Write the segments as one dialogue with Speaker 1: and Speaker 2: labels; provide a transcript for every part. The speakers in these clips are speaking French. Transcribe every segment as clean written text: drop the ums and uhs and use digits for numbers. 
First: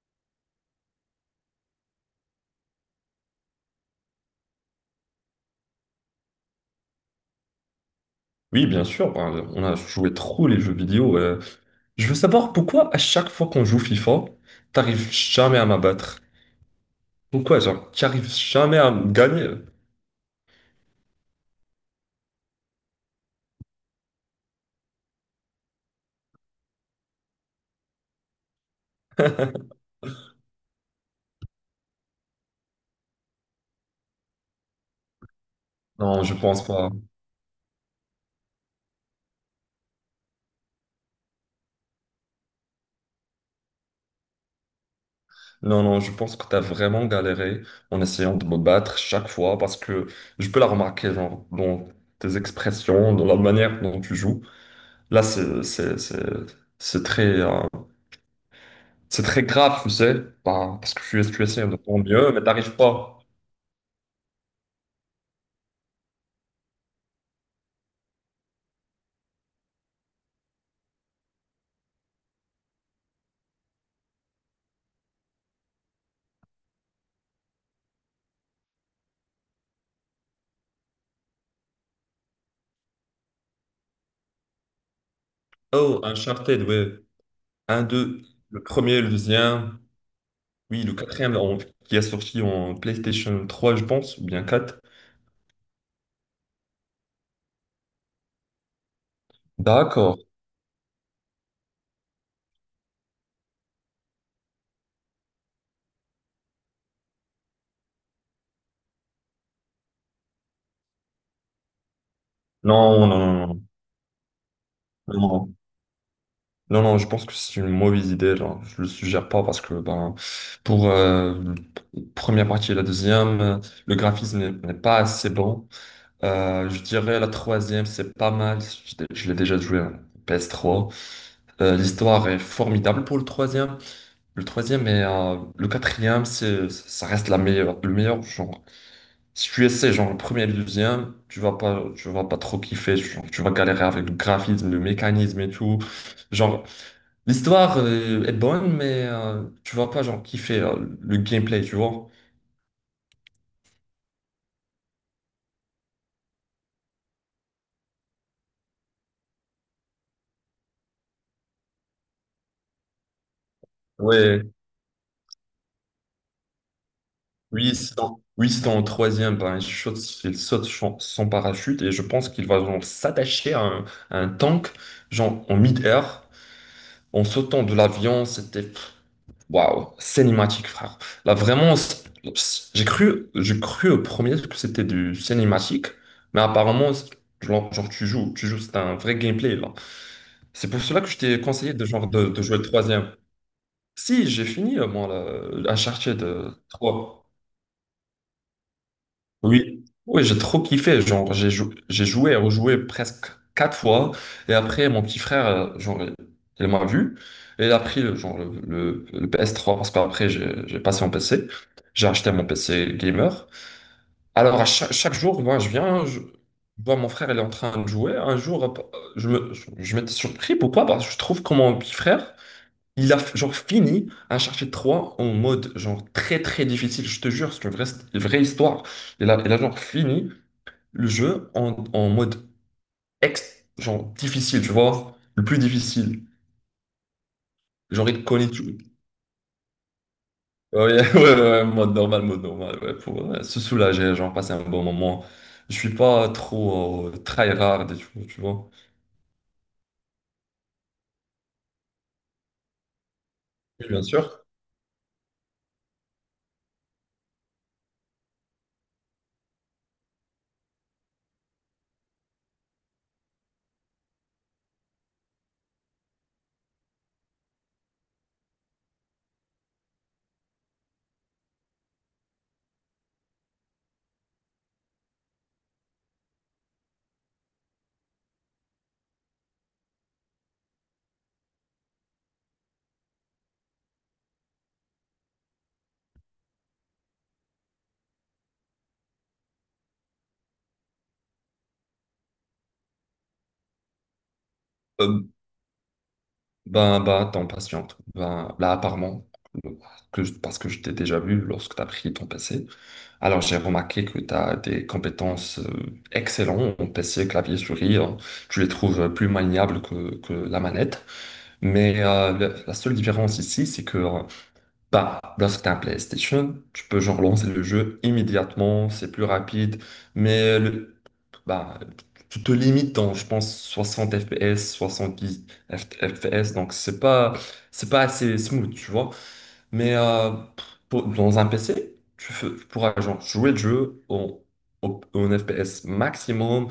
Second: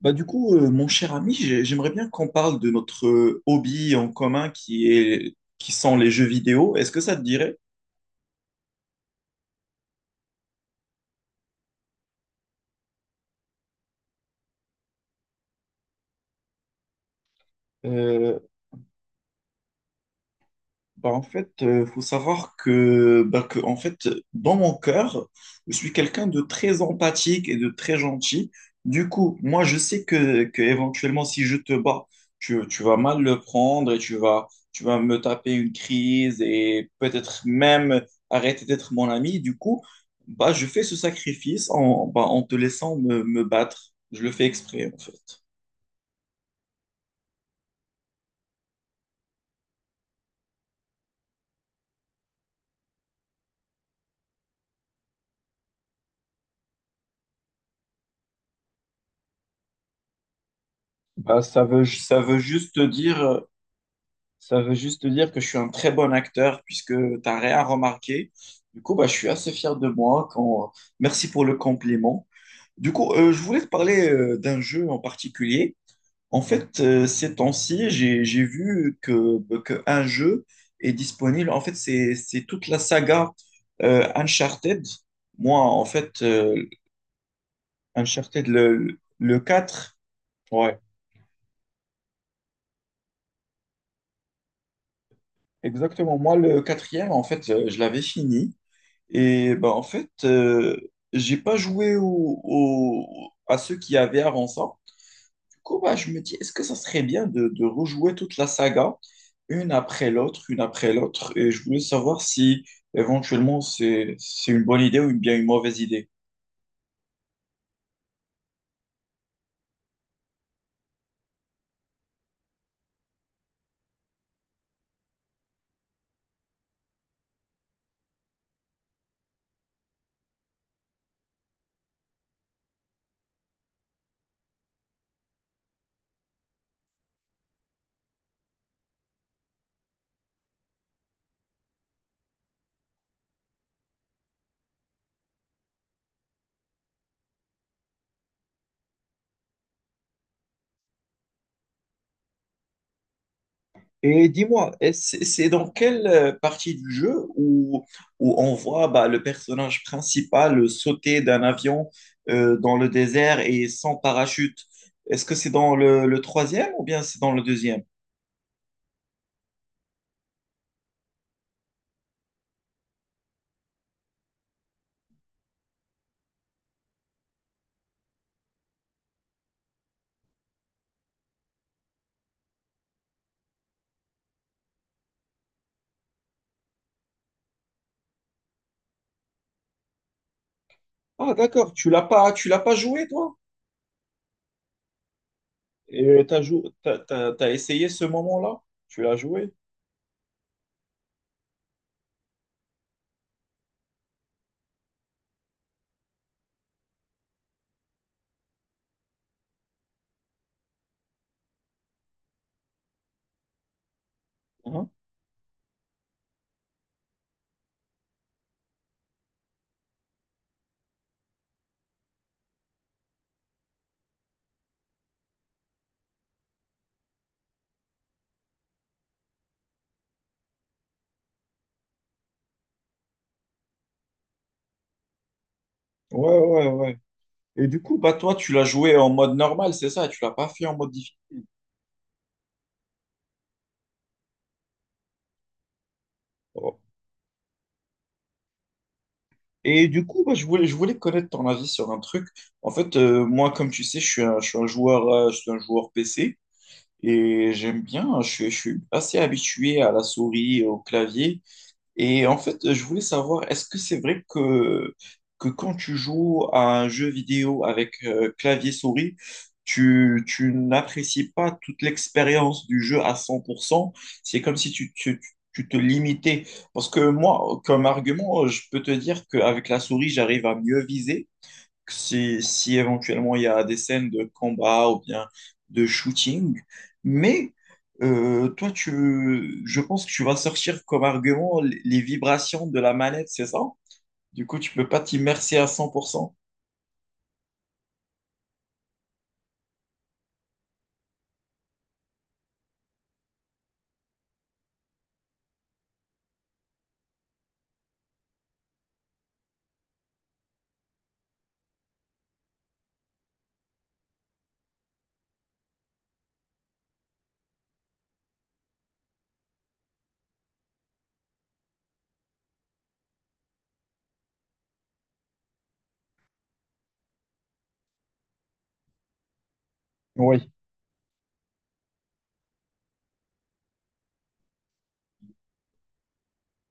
Speaker 1: Mon cher ami, j'aimerais bien qu'on parle de notre hobby en commun qui sont les jeux vidéo. Est-ce que ça te dirait?
Speaker 2: Oui, bien sûr, ben, on a joué trop les jeux vidéo. Je veux savoir pourquoi à chaque fois qu'on joue FIFA, t'arrives jamais à m'abattre. Pourquoi, genre, t'arrives
Speaker 1: Euh,
Speaker 2: jamais à me gagner?
Speaker 1: En fait, il faut savoir que en fait, dans mon cœur, je suis quelqu'un de très empathique et de très gentil. Du coup, moi, je sais que éventuellement, si je te bats, tu vas mal le prendre et tu vas me taper une
Speaker 2: Non, je
Speaker 1: crise
Speaker 2: pense
Speaker 1: et
Speaker 2: pas.
Speaker 1: peut-être même arrêter d'être mon ami. Du coup, bah, je fais ce sacrifice en te laissant me battre. Je le fais exprès, en fait.
Speaker 2: Non, non, je pense que t'as vraiment galéré en essayant de me battre chaque fois parce que je peux la remarquer, genre, dans tes expressions, dans la manière dont tu joues. Là, c'est très, c'est très grave, tu sais. Ben, parce que tu essaies de ton
Speaker 1: Ça
Speaker 2: mieux,
Speaker 1: veut
Speaker 2: mais
Speaker 1: juste
Speaker 2: t'arrives
Speaker 1: te
Speaker 2: pas.
Speaker 1: dire. Ça veut juste dire que je suis un très bon acteur puisque tu n'as rien remarqué. Du coup, bah, je suis assez fier de moi. Quand... Merci pour le compliment. Du coup, je voulais te parler d'un jeu en particulier. En fait, ces temps-ci, j'ai vu que, un jeu est disponible. En fait, c'est toute la saga Uncharted. Moi, en
Speaker 2: Oh,
Speaker 1: fait,
Speaker 2: Uncharted, ouais. Un, deux,
Speaker 1: Uncharted,
Speaker 2: le premier, le
Speaker 1: le
Speaker 2: deuxième,
Speaker 1: 4. Ouais,
Speaker 2: oui, le quatrième qui a sorti en PlayStation trois, je pense, ou bien 4.
Speaker 1: exactement. Moi, le quatrième, en fait, je l'avais fini. Et bah, en fait,
Speaker 2: D'accord.
Speaker 1: j'ai pas joué à ceux qui avaient avant ça. Du coup, bah, je me dis, est-ce que ça serait bien de rejouer toute la saga, une après l'autre, une après l'autre? Et je voulais savoir si
Speaker 2: Non, non,
Speaker 1: éventuellement
Speaker 2: non,
Speaker 1: c'est une bonne idée ou
Speaker 2: non, non,
Speaker 1: bien une
Speaker 2: non,
Speaker 1: mauvaise idée.
Speaker 2: non, je pense que c'est une mauvaise idée, genre, je le suggère pas parce que ben, pour la première partie et la deuxième, le graphisme n'est pas assez bon. Je dirais la troisième, c'est pas mal, je l'ai déjà joué en PS3. L'histoire est formidable pour le troisième. Le troisième et le quatrième, c'est, ça reste la meilleure, le meilleur genre. Si tu essaies genre le premier et le deuxième, tu vas pas trop kiffer. Genre, tu vas galérer avec le graphisme, le mécanisme et tout. Genre, l'histoire est bonne, mais tu vas pas genre kiffer le gameplay, tu vois.
Speaker 1: Et dis-moi, et c'est dans quelle partie du jeu où on voit bah, le personnage principal sauter d'un avion dans le désert et sans
Speaker 2: Ouais,
Speaker 1: parachute? Est-ce que c'est dans le troisième ou bien c'est dans le
Speaker 2: oui,
Speaker 1: deuxième?
Speaker 2: oui, c'est dans le troisième, ben, il saute sans parachute et je pense qu'il va genre s'attacher à un tank, genre en mid-air, en sautant de l'avion, c'était. Waouh, cinématique, frère. Là, vraiment, j'ai cru au premier que c'était du cinématique, mais apparemment, genre, tu joues, c'est un vrai gameplay, là. C'est pour cela que je
Speaker 1: Ah,
Speaker 2: t'ai conseillé
Speaker 1: d'accord,
Speaker 2: de, genre, de
Speaker 1: tu
Speaker 2: jouer
Speaker 1: l'as
Speaker 2: le
Speaker 1: pas joué,
Speaker 2: troisième.
Speaker 1: toi?
Speaker 2: Si, j'ai fini, moi, là, Uncharted
Speaker 1: Et t'as jou- t'as,
Speaker 2: 3.
Speaker 1: t'as- t'as essayé ce moment-là? Tu l'as joué?
Speaker 2: Oui, oui, j'ai trop kiffé. Genre, j'ai joué et rejoué presque 4 fois. Et après, mon petit frère, genre, il m'a vu. Et il a pris le, genre, le PS3 parce qu'après, j'ai passé mon PC. J'ai acheté mon PC gamer. Alors, à
Speaker 1: Hein.
Speaker 2: chaque jour, moi, je viens, je vois mon frère, il est en train de jouer. Un jour, je m'étais surpris. Pourquoi? Parce que je trouve que mon petit frère, il a genre fini Uncharted 3 en mode genre très très difficile. Je te jure, une vraie histoire. Il a genre fini le jeu en, en mode genre difficile, tu vois, le plus difficile.
Speaker 1: Ouais, ouais, ouais. Et du coup,
Speaker 2: Genre,
Speaker 1: bah,
Speaker 2: il te
Speaker 1: toi,
Speaker 2: connaît
Speaker 1: tu l'as
Speaker 2: tout.
Speaker 1: joué en mode normal, c'est ça? Tu l'as pas fait en
Speaker 2: Ouais,
Speaker 1: mode difficile.
Speaker 2: ouais, mode normal, ouais, pour se soulager, genre passer un bon moment. Je suis pas trop tryhard et tout, tu vois.
Speaker 1: Et du coup, bah, je voulais connaître ton avis sur un truc. En fait, moi, comme tu
Speaker 2: Et
Speaker 1: sais,
Speaker 2: bien sûr,
Speaker 1: je suis un joueur, je suis un joueur PC et j'aime bien, je suis assez habitué à la souris, au clavier. Et en fait, je voulais savoir, est-ce que c'est vrai que quand tu joues à un jeu vidéo avec clavier-souris, tu n'apprécies pas toute l'expérience du jeu à cent pour cent. C'est comme si tu te limitais. Parce que moi, comme argument, je peux te dire qu'avec la souris, j'arrive à mieux viser, si éventuellement il y a des scènes de combat ou bien de shooting. Mais toi, tu, je pense que tu vas sortir comme argument les vibrations de la manette, c'est ça? Du coup, tu peux pas
Speaker 2: euh,
Speaker 1: t'immerser à cent pour cent.
Speaker 2: ben, attends, patiente. Ben, là, apparemment, euh, parce que je t'ai déjà vu lorsque tu as pris ton PC, alors j'ai remarqué que tu as des compétences excellentes en PC, clavier, souris, hein. Tu les trouves plus maniables que la manette. Mais la seule différence ici, c'est que bah, lorsque tu as un PlayStation, tu peux genre lancer le jeu immédiatement, c'est plus rapide, mais bah, tu te limites dans, je pense, 60 FPS, 70 F- FPS, donc c'est pas assez smooth, tu vois. Mais
Speaker 1: Oui,
Speaker 2: pour- dans un PC, tu pourras genre jouer le jeu en, en FPS maximum,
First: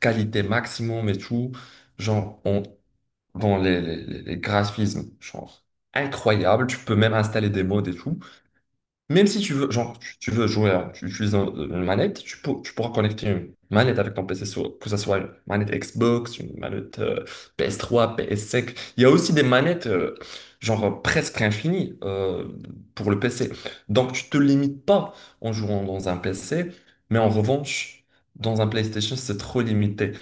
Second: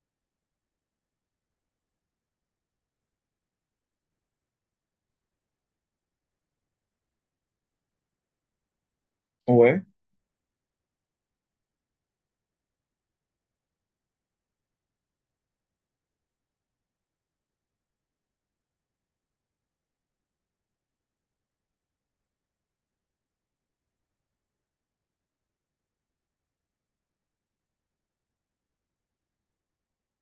Speaker 2: qualité maximum et tout. Genre, dans les, les graphismes, genre incroyable. Tu peux même installer des mods et tout. Même si tu veux,
Speaker 1: ouais,
Speaker 2: genre, tu veux jouer, hein, tu utilises une manette, tu pourras connecter une manette avec ton PC, sur- que ce soit une manette Xbox, une manette PS3, PS5. Il y a aussi des manettes, presque infinies pour le PC. Donc tu te limites pas en jouant dans un PC, mais en revanche, dans un PlayStation, c'est trop limité.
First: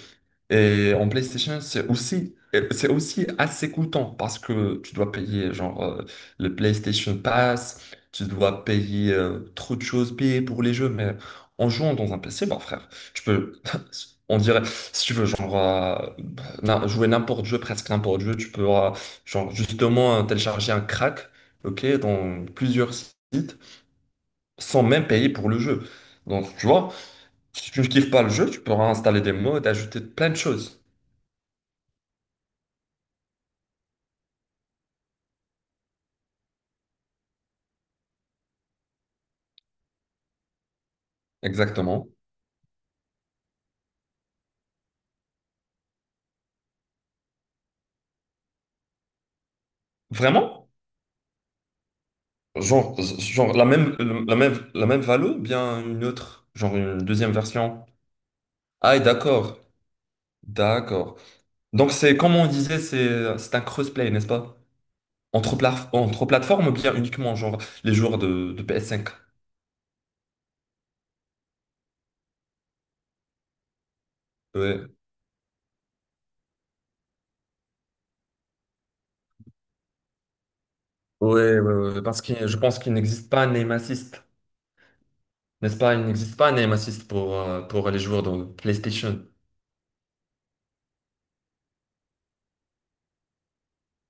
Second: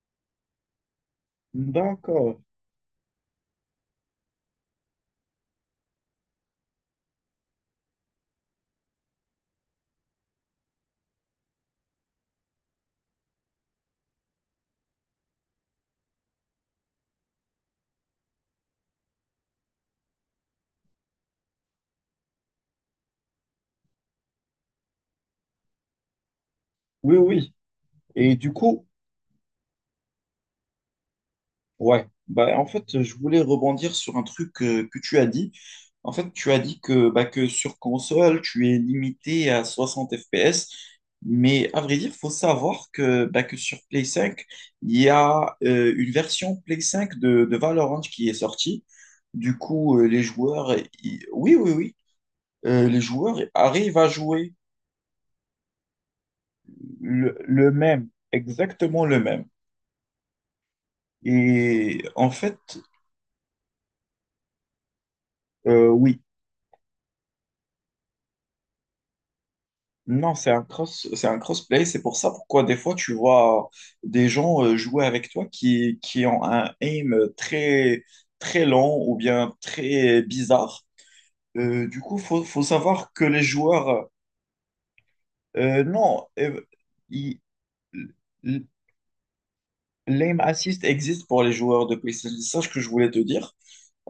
Speaker 2: Et en PlayStation,
Speaker 1: d'accord.
Speaker 2: c'est aussi assez coûteux parce que tu dois payer genre le PlayStation Pass, tu dois payer trop de choses, payer pour les jeux, mais en jouant dans un PC, bah frère, tu peux, on dirait, si tu veux, genre jouer n'importe jeu, presque n'importe jeu, tu peux genre justement télécharger un crack, ok, dans plusieurs sites, sans même payer pour le jeu. Donc tu vois,
Speaker 1: Oui, oui.
Speaker 2: si tu ne kiffes pas le
Speaker 1: Et
Speaker 2: jeu,
Speaker 1: du
Speaker 2: tu peux
Speaker 1: coup,
Speaker 2: installer des mods, ajouter plein de choses.
Speaker 1: ouais, bah, en fait, je voulais rebondir sur un truc que tu as dit. En fait, tu as dit que, sur console, tu es limité à 60 FPS. Mais à vrai
Speaker 2: Exactement.
Speaker 1: dire, faut savoir que sur Play 5, il y a une version Play 5 de Valorant qui est sortie. Du coup, les
Speaker 2: Vraiment?
Speaker 1: joueurs, ils- oui, oui, oui, euh,
Speaker 2: Genre,
Speaker 1: les joueurs
Speaker 2: genre la même,
Speaker 1: arrivent à jouer
Speaker 2: la même Valo, bien une autre, genre une deuxième
Speaker 1: le
Speaker 2: version.
Speaker 1: même,
Speaker 2: Ah, et
Speaker 1: exactement le même.
Speaker 2: d'accord. D'accord. Donc
Speaker 1: Et
Speaker 2: c'est,
Speaker 1: en
Speaker 2: comme on
Speaker 1: fait,
Speaker 2: disait, c'est un crossplay, n'est-ce pas? Entre,
Speaker 1: oui,
Speaker 2: entre plateformes ou bien uniquement genre les joueurs de PS5.
Speaker 1: non, c'est un crossplay. C'est pour ça pourquoi des fois tu vois des gens
Speaker 2: Ouais.
Speaker 1: jouer avec toi qui ont un aim très, très lent ou bien très bizarre. Du
Speaker 2: Ouais,
Speaker 1: coup,
Speaker 2: parce que je
Speaker 1: faut
Speaker 2: pense qu'il
Speaker 1: savoir que
Speaker 2: n'existe
Speaker 1: les
Speaker 2: pas un aim
Speaker 1: joueurs,
Speaker 2: assist, n'est-ce pas? Il
Speaker 1: non,
Speaker 2: n'existe pas un aim assist
Speaker 1: ils-
Speaker 2: pour les joueurs de PlayStation.
Speaker 1: l'aim assist existe pour les joueurs de PlayStation. C'est ça ce que je voulais te dire.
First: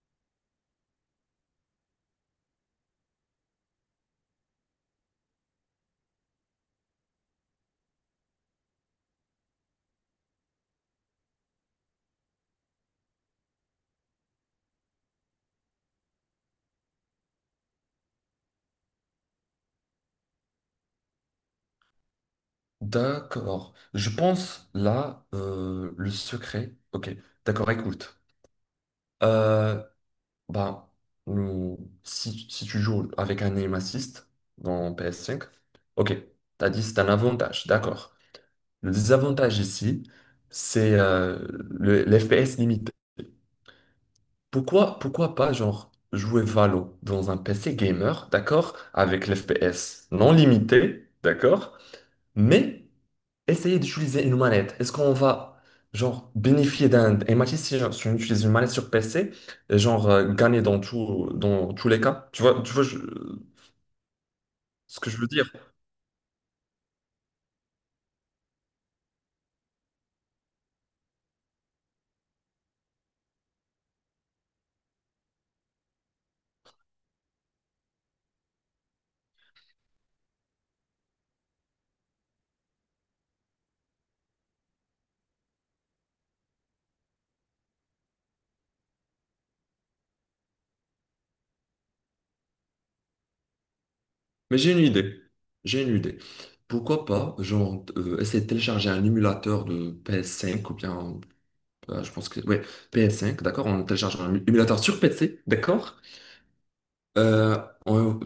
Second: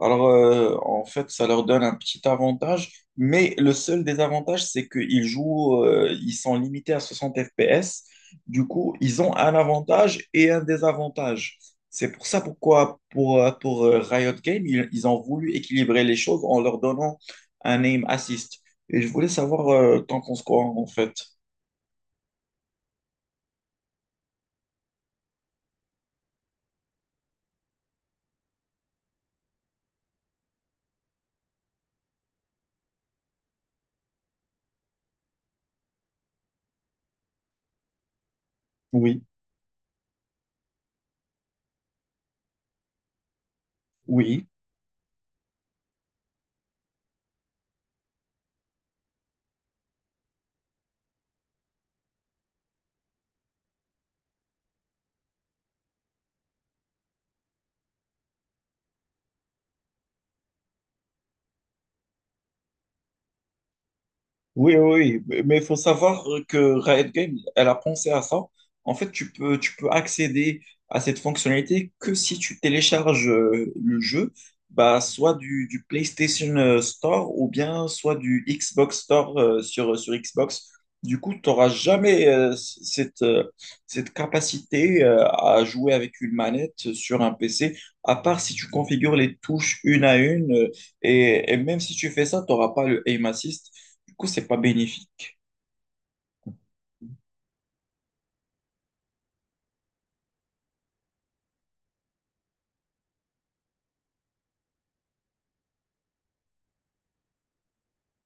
Speaker 1: Alors, en fait, ça leur donne un petit avantage, mais le seul désavantage, c'est qu'ils jouent, ils sont limités à 60 FPS. Du coup, ils ont un avantage et un désavantage. C'est pour ça pourquoi, pour Riot Games, ils ont voulu équilibrer les choses en leur donnant un aim assist. Et je voulais savoir, t'en penses quoi, en fait?
Speaker 2: D'accord. Je pense là, le secret. Ok, d'accord, écoute. Euh, bah, hmm, si tu joues avec un aim assist dans PS5, ok, t'as dit c'est un avantage, d'accord. Le
Speaker 1: Oui,
Speaker 2: désavantage ici, c'est l'FPS limité.
Speaker 1: oui.
Speaker 2: Pourquoi pas, genre, jouer Valo dans un PC gamer, d'accord, avec l'FPS non limité, d'accord, mais essayez d'utiliser une manette. Est-ce qu'on va genre bénéficier d'un et match si genre, si on utilise une manette sur PC, et, genre gagner dans tout, dans tous les cas? Tu vois
Speaker 1: Oui,
Speaker 2: ce que je
Speaker 1: oui,
Speaker 2: veux
Speaker 1: oui,
Speaker 2: dire?
Speaker 1: mais il faut savoir que Riot Games, elle a pensé à ça. En fait, tu peux accéder à cette fonctionnalité que si tu télécharges le jeu, bah, soit du PlayStation Store ou bien soit du Xbox Store sur, sur Xbox. Du coup, tu n'auras jamais c- cette, cette capacité à jouer avec une manette sur un PC, à part si tu configures les touches une à une. Euh, et même si tu fais ça, tu n'auras pas le aim assist. Du coup, c'est pas
Speaker 2: Mais j'ai une idée.
Speaker 1: bénéfique.
Speaker 2: J'ai une idée. Pourquoi pas, genre, essayer de télécharger un émulateur de PS5 ou bien, je pense que, ouais, PS5, d'accord? On télécharge un émulateur sur PC, d'accord? Euh, on-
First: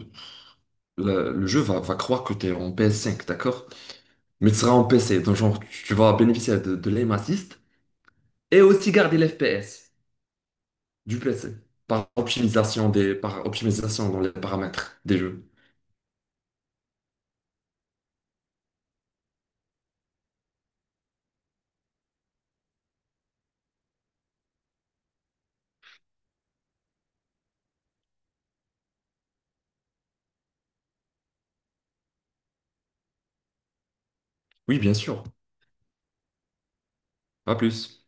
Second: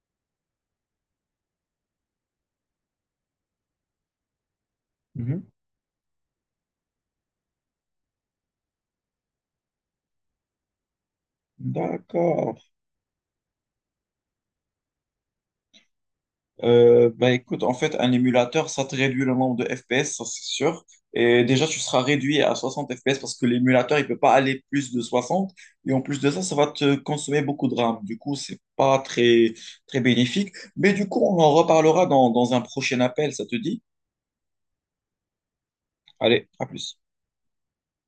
Speaker 2: le jeu va croire que tu es en PS5, d'accord? Mais tu seras en PC. Donc,
Speaker 1: Mhm.
Speaker 2: genre, tu vas bénéficier de l'aim assist et aussi garder l'FPS du PC par
Speaker 1: D'accord.
Speaker 2: optimisation des, par optimisation dans les paramètres des jeux.
Speaker 1: Bah écoute, en fait, un émulateur, ça te réduit le nombre de FPS, ça c'est sûr. Et déjà, tu seras réduit à 60 FPS parce que l'émulateur, il peut pas aller plus de 60. Et en plus de ça, ça va te consommer beaucoup de RAM. Du coup, c'est pas très, très bénéfique. Mais du coup, on en reparlera dans un prochain appel, ça te dit?
Speaker 2: Oui, bien sûr.
Speaker 1: Allez, à plus.
Speaker 2: À plus.